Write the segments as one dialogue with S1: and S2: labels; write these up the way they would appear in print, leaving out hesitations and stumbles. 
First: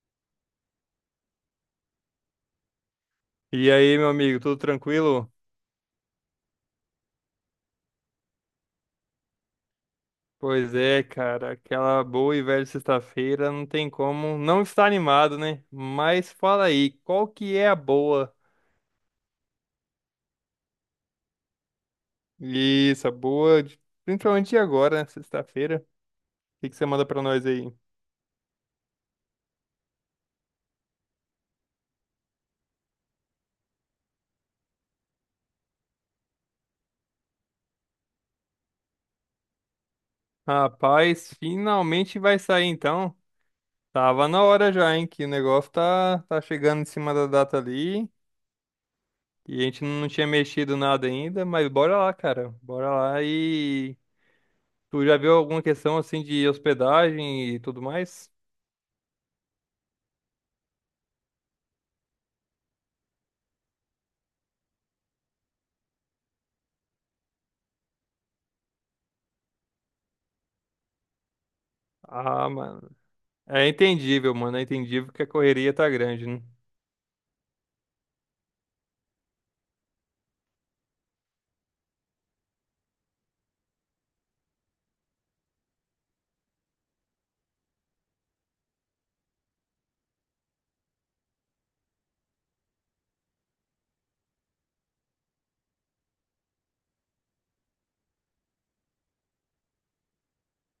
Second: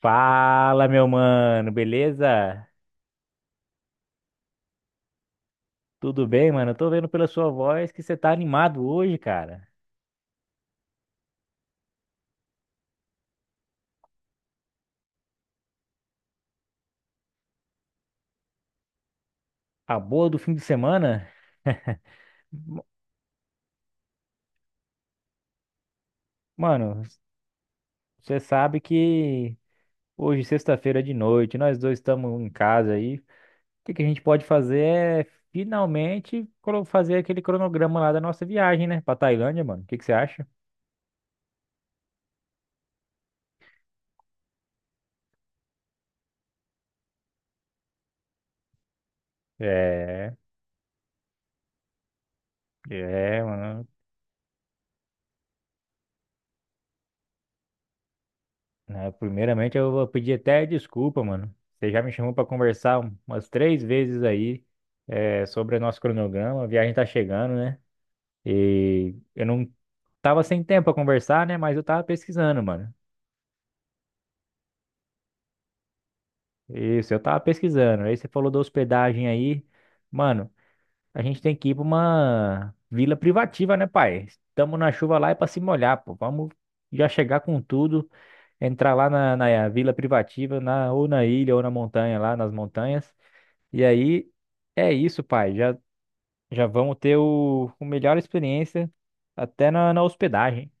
S1: Fala, meu mano, beleza?
S2: E aí, meu amigo, tudo tranquilo?
S1: Tudo bem, mano? Eu tô vendo pela sua voz que você tá animado hoje, cara.
S2: Pois é, cara, aquela boa e velha sexta-feira não tem como não estar animado, né? Mas fala aí, qual que é a boa?
S1: A boa do fim de semana? M-
S2: Isso, a boa, principalmente de agora, né? Sexta-feira. O que que você
S1: Mano,
S2: manda pra nós aí?
S1: você sabe que hoje, sexta-feira de noite, nós dois estamos em casa aí. O que que a gente pode fazer é finalmente fazer aquele cronograma lá da nossa viagem, né? Pra Tailândia, mano. O que que você acha?
S2: Rapaz, finalmente vai sair então. Tava na hora já, hein? Que o negócio tá chegando em cima da data ali. E a gente não tinha
S1: É,
S2: mexido nada ainda, mas bora lá, cara. Bora lá
S1: é, mano,
S2: e. Tu já viu alguma questão assim de hospedagem e tudo mais?
S1: né? Primeiramente, eu vou pedir até desculpa, mano. Você já me chamou para conversar umas três vezes aí, sobre o nosso cronograma. A viagem tá chegando, né? E eu não tava sem tempo para conversar, né? Mas eu tava
S2: Ah,
S1: pesquisando, mano.
S2: mano. É entendível, mano. É entendível que a correria tá grande, né?
S1: Isso, eu tava pesquisando. Aí você falou da hospedagem aí. Mano, a gente tem que ir pra uma vila privativa, né, pai? Estamos na chuva lá é pra se molhar, pô. Vamos já chegar com tudo, entrar lá na vila privativa, ou na ilha, ou na montanha, lá nas montanhas. E aí, é isso, pai. Já vamos ter o melhor experiência até na hospedagem.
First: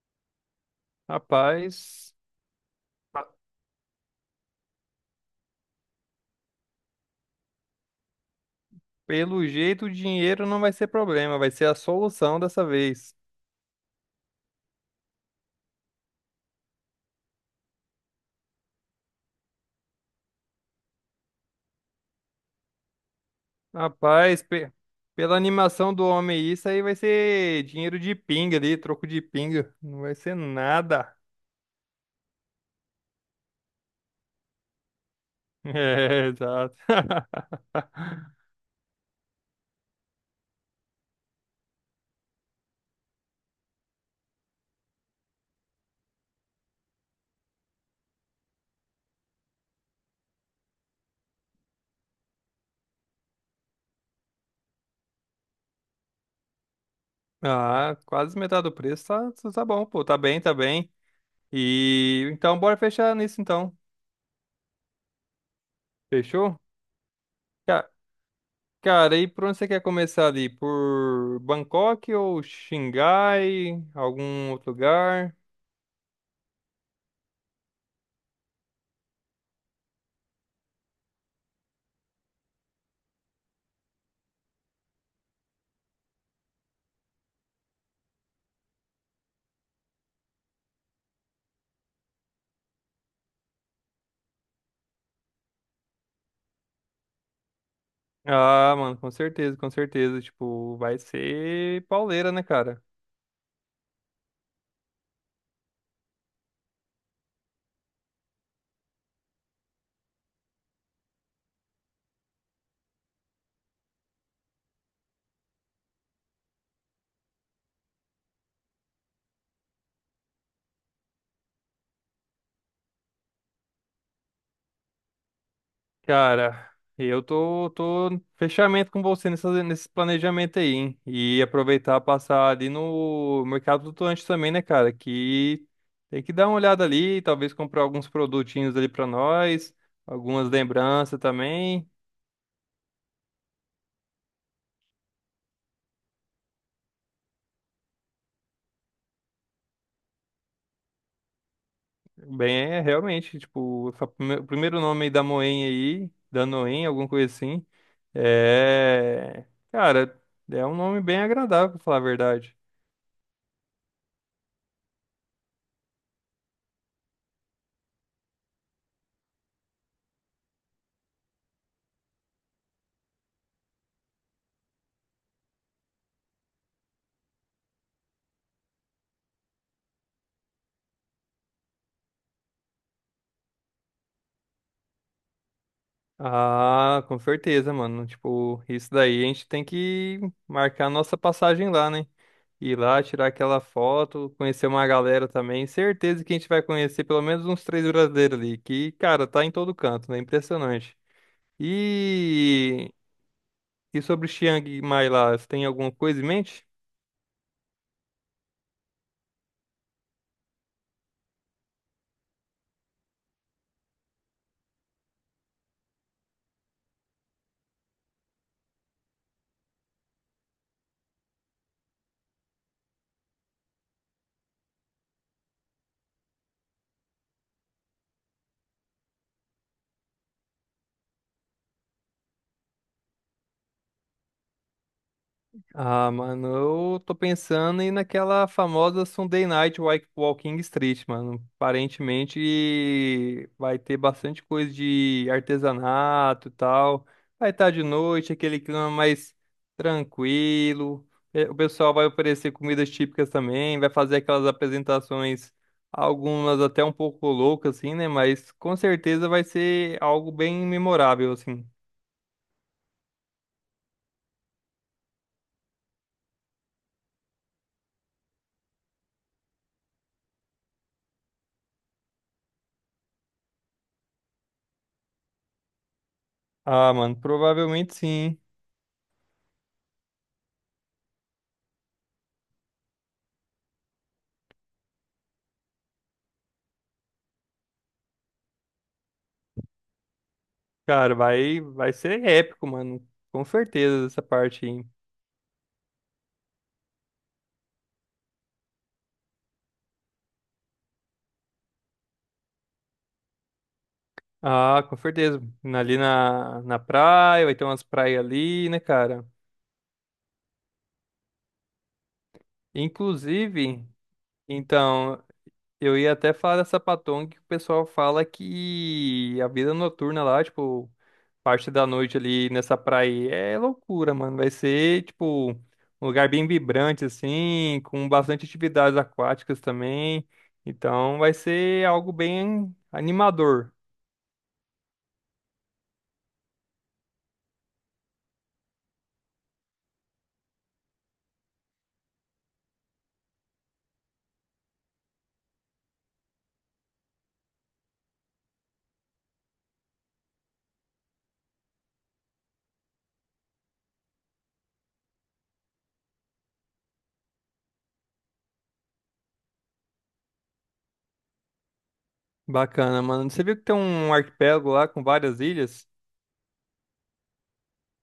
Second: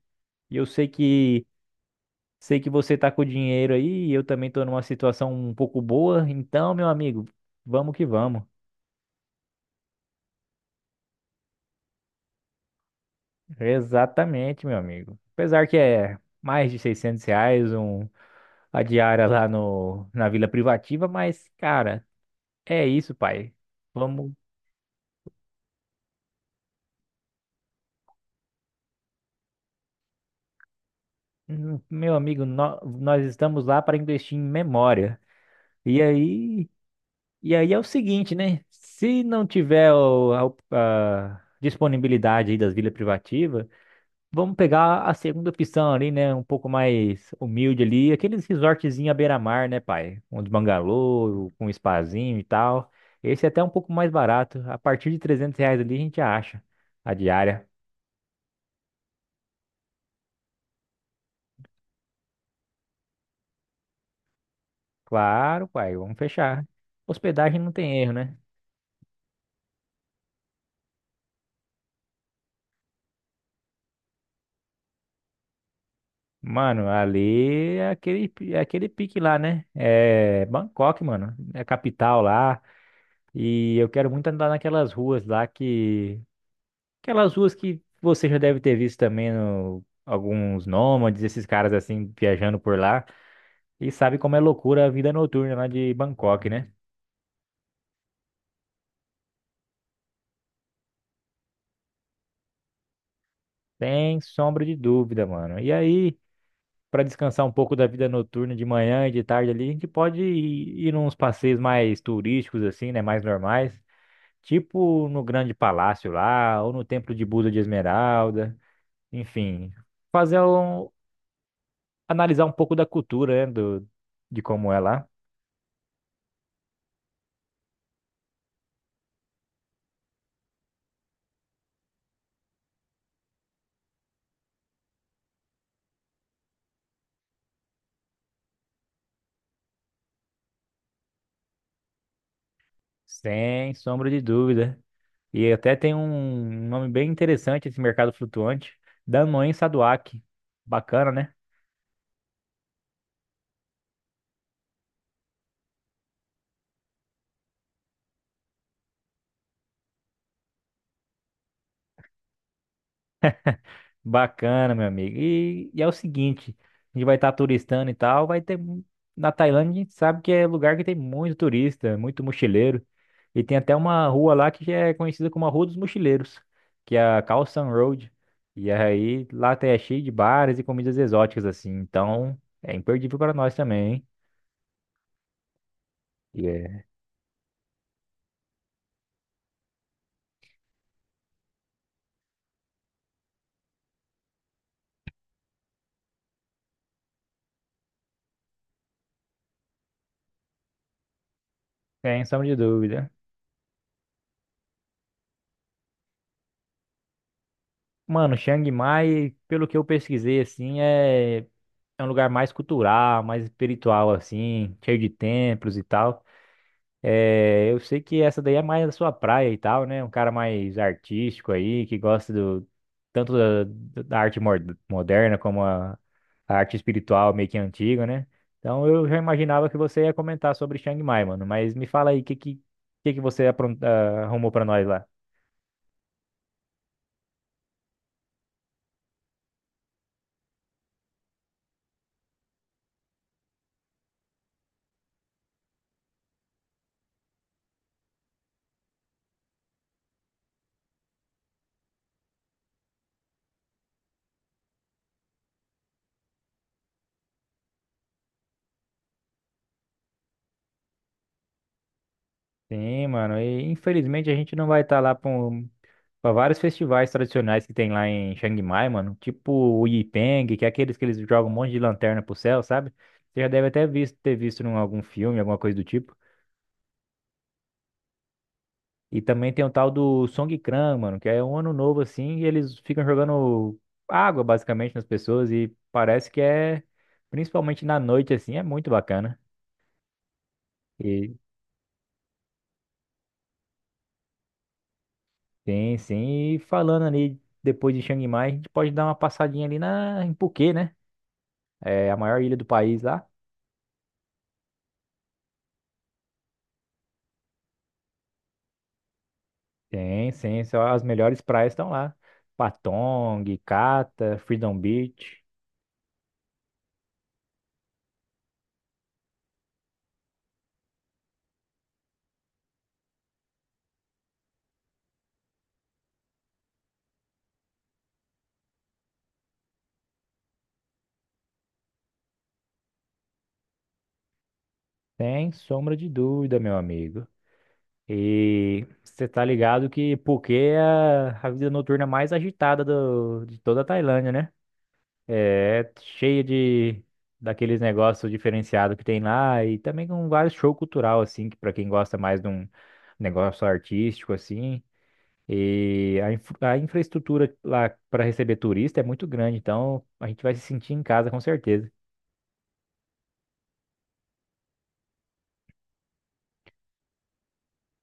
S1: E eu sei que
S2: Rapaz,
S1: sei que você tá com dinheiro aí, e eu também tô numa situação um pouco boa. Então, meu amigo, vamos que vamos.
S2: pelo jeito o dinheiro não vai ser problema, vai ser a solução dessa vez.
S1: Exatamente, meu amigo. Apesar que é mais de R$ 600 a diária lá no, na Vila Privativa, mas, cara, é isso, pai. Vamos,
S2: Rapaz, pela animação do homem, isso aí vai ser dinheiro de pinga ali, troco de pinga. Não vai ser nada.
S1: meu amigo, nós estamos lá para investir em memória. E
S2: É,
S1: aí.
S2: exato.
S1: E aí é o seguinte, né? Se não tiver a disponibilidade aí das vilas privativas, vamos pegar a segunda opção ali, né? Um pouco mais humilde ali, aqueles resortzinhos à beira-mar, né, pai? Um de bangalô, com um spazinho e tal. Esse é até um pouco mais barato. A partir de R$ 300 ali a gente acha a diária.
S2: Ah, quase metade do preço tá bom, pô. Tá bem, tá bem. E então bora fechar nisso então.
S1: Claro, pai, vamos
S2: Fechou?
S1: fechar. Hospedagem não
S2: Ca-
S1: tem erro, né?
S2: Cara, e por onde você quer começar ali? Por Bangkok ou Xangai? Algum outro lugar?
S1: Mano, ali é aquele pique lá, né? É Bangkok, mano. É a capital lá. E eu quero muito andar naquelas ruas lá que. Aquelas ruas que você já deve ter visto também no... alguns nômades, esses caras assim viajando por lá. E sabe como é loucura a vida noturna lá de Bangkok, né?
S2: Ah, mano, com certeza, com certeza. Tipo, vai ser pauleira, né, cara?
S1: Sem sombra de dúvida, mano. E aí, pra descansar um pouco da vida noturna de manhã e de tarde ali, a gente pode ir nos passeios mais turísticos, assim, né? Mais normais. Tipo no Grande Palácio lá, ou no Templo de Buda de Esmeralda. Enfim, fazer um. Analisar um pouco da cultura, né, de como é lá.
S2: Cara, eu tô no fechamento com você nesse planejamento aí, hein? E aproveitar passar ali no Mercado Flutuante também, né, cara? Que tem que dar uma olhada ali, talvez comprar alguns produtinhos ali pra nós, algumas lembranças também.
S1: Sem sombra de dúvida. E até tem um nome bem interessante esse mercado flutuante, Danone Saduak. Bacana, né?
S2: Bem, é realmente, tipo, o primeiro nome aí da Moen aí, da Noen, alguma coisa assim, é... Cara, é um nome bem agradável, pra falar a verdade.
S1: Bacana, meu amigo. E é o seguinte, a gente vai estar turistando e tal, vai ter na Tailândia, a gente sabe que é lugar que tem muito turista, muito mochileiro. E tem até uma rua lá que já é conhecida como a Rua dos Mochileiros, que é a Khao San Road. E aí lá até é cheio de bares e comidas exóticas assim. Então, é imperdível para nós também, hein? E é-
S2: Ah, com certeza, mano. Tipo, isso daí a gente tem que marcar a nossa passagem lá, né? Ir lá, tirar aquela foto, conhecer uma galera também. Certeza que a gente vai conhecer pelo menos uns três brasileiros ali, que, cara, tá em todo canto, né? Impressionante.
S1: Sem sombra de
S2: E,
S1: dúvida.
S2: e sobre o Chiang Mai lá, você tem alguma coisa em mente?
S1: Mano, Chiang Mai, pelo que eu pesquisei, assim, é um lugar mais cultural, mais espiritual, assim, cheio de templos e tal. É, eu sei que essa daí é mais a sua praia e tal, né? Um cara mais artístico aí, que gosta tanto da arte moderna como a arte espiritual meio que antiga, né? Então eu já imaginava que você ia comentar sobre Chiang Mai, mano, mas me fala aí, o que que você arrumou pra nós lá?
S2: Ah, mano, eu tô pensando em naquela famosa Walking Street, mano. Aparentemente vai ter bastante coisa de artesanato e tal. Vai estar de noite, aquele clima mais tranquilo. O pessoal vai oferecer comidas típicas também, vai fazer aquelas apresentações, algumas até um pouco loucas, assim, né? Mas com certeza vai ser algo bem memorável, assim.
S1: Sim, mano. E infelizmente a gente não vai estar lá para vários festivais tradicionais que tem lá em Chiang Mai, mano. Tipo o Yipeng, que é aqueles que eles jogam um monte de lanterna pro céu, sabe? Você já deve até ter visto em algum filme, alguma coisa do tipo.
S2: Ah, mano, provavelmente sim.
S1: E também tem o tal do Songkran, mano, que é um ano novo assim, e eles ficam jogando água basicamente nas pessoas e parece que principalmente na noite assim, é muito bacana.
S2: Cara, vai ser épico, mano. Com certeza, essa parte aí.
S1: Sim, sim. E falando ali depois de Chiang Mai, a gente pode dar uma passadinha ali em Phuket, né? É a maior ilha do país lá.
S2: Ah, com certeza. Ali na praia, vai ter umas praias ali, né, cara?
S1: Sim, sim. Só as melhores praias estão lá. Patong,
S2: Inclusive,
S1: Cata, Freedom
S2: então,
S1: Beach.
S2: eu ia até falar dessa Patong que o pessoal fala que a vida noturna lá, tipo, parte da noite ali nessa praia é loucura, mano. Vai ser, tipo, um lugar bem vibrante, assim, com bastante atividades aquáticas também. Então, vai ser algo bem animador.
S1: Sem sombra de dúvida, meu amigo. E você tá ligado que Phuket é a vida noturna mais agitada de toda a Tailândia, né? É cheia de daqueles negócios diferenciados que tem lá e também com vários show cultural assim, que para quem gosta mais de um negócio artístico assim. E a infraestrutura lá para receber turista é muito grande, então a gente vai se sentir em casa com certeza.
S2: Bacana, mano. Você viu que tem um arquipélago lá com várias ilhas?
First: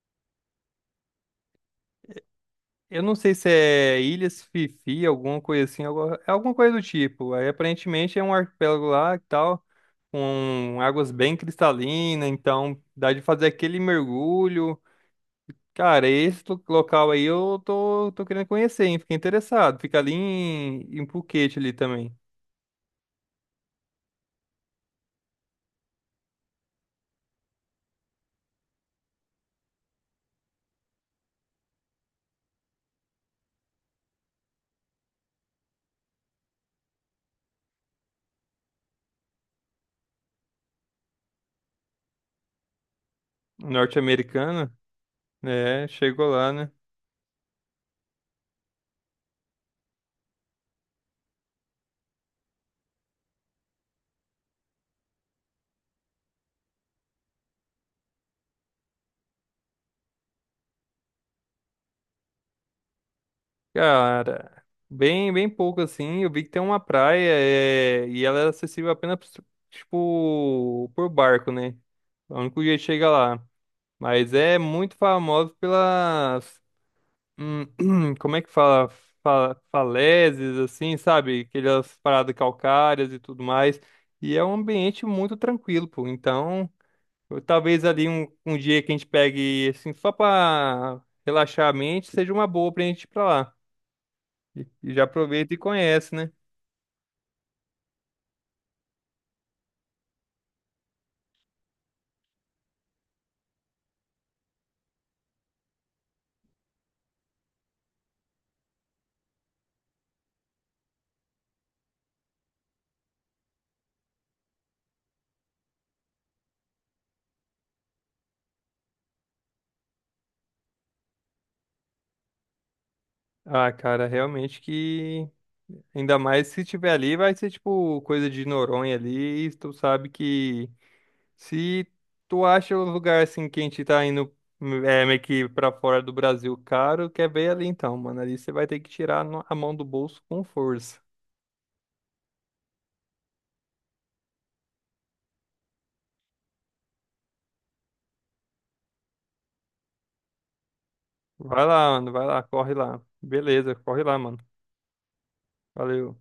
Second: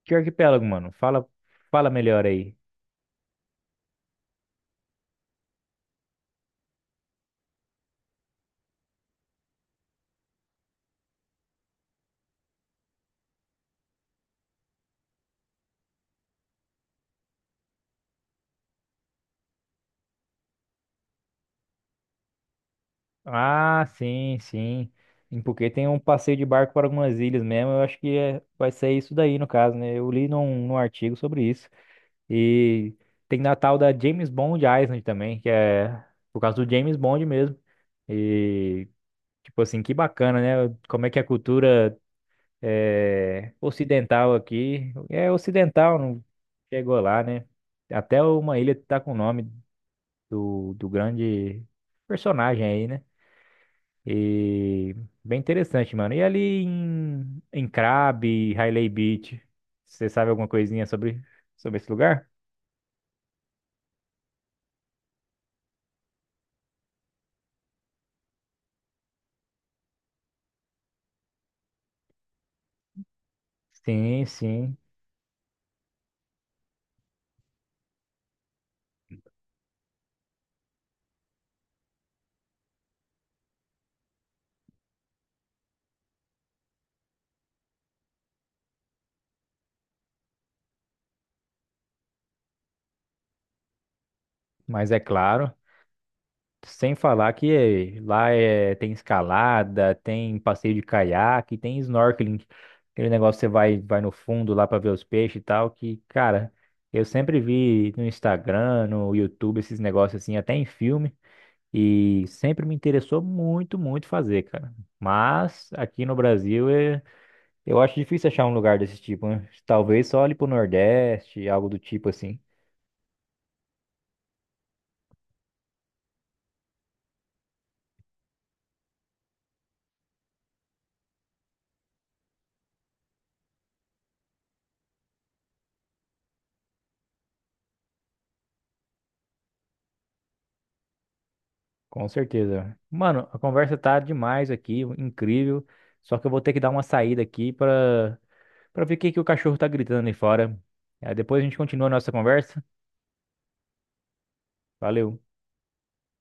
S1: Que arquipélago, mano? Fala melhor aí.
S2: Eu não sei se é Ilhas Fifi, alguma coisa assim, é alguma coisa do tipo. Aí aparentemente é um arquipélago lá e tal, com águas bem cristalinas, então dá de fazer aquele mergulho. Cara, local aí eu tô querendo conhecer, hein? Fiquei interessado. Fica ali em Phuket ali também,
S1: Ah, sim, sim. Em Phuket tem um passeio de barco para algumas ilhas mesmo. Eu acho que vai ser isso daí no caso, né? Eu li num artigo sobre isso. E tem Natal da James Bond Island também, que é por causa do James Bond mesmo. E, tipo assim, que bacana, né? Como é que a cultura é, ocidental
S2: norte-americana,
S1: aqui. É
S2: né?
S1: ocidental, não
S2: Chegou lá, né?
S1: chegou lá, né? Até uma ilha tá com o nome do grande personagem aí, né? E bem interessante, mano. E ali em Crabbe, Hailey Beach, você sabe alguma coisinha sobre esse lugar?
S2: Cara, bem pouco assim. Eu vi que tem uma praia é, e ela é acessível apenas, tipo, por barco, né? É o único jeito que chega lá.
S1: Sim,
S2: Mas é
S1: sim.
S2: muito famoso pelas. hum, como é que fala? Falésias, assim, sabe? Aquelas paradas calcárias e tudo mais. E é um ambiente muito tranquilo, pô. Então, talvez ali um dia que a gente pegue, assim, só pra relaxar a mente, seja uma boa pra gente ir pra lá. E
S1: Mas é
S2: já
S1: claro,
S2: aproveita e conhece, né?
S1: sem falar que lá tem escalada, tem passeio de caiaque, tem snorkeling, aquele negócio que você vai no fundo lá para ver os peixes e tal, que, cara, eu sempre vi no Instagram, no YouTube, esses negócios assim, até em filme, e sempre me interessou muito, muito fazer, cara. Mas aqui no Brasil eu acho difícil achar um lugar desse tipo, né? Talvez só ali pro Nordeste, algo do tipo assim.
S2: Ah, cara, realmente que. Ainda mais se tiver ali, vai ser tipo coisa de Noronha ali. E tu sabe que se tu acha um lugar assim que a gente tá indo meio que pra fora do Brasil caro, quer ver ali então, mano. Ali você vai ter que tirar a mão do bolso com força.
S1: Com certeza. Mano, a conversa tá demais aqui, incrível. Só que eu vou ter que dar uma saída aqui pra para ver o que que o cachorro tá gritando ali fora. Aí depois a gente
S2: Vai
S1: continua
S2: lá,
S1: a nossa
S2: mano, vai lá,
S1: conversa.
S2: corre lá. Beleza, corre lá, mano.
S1: Valeu.
S2: Valeu.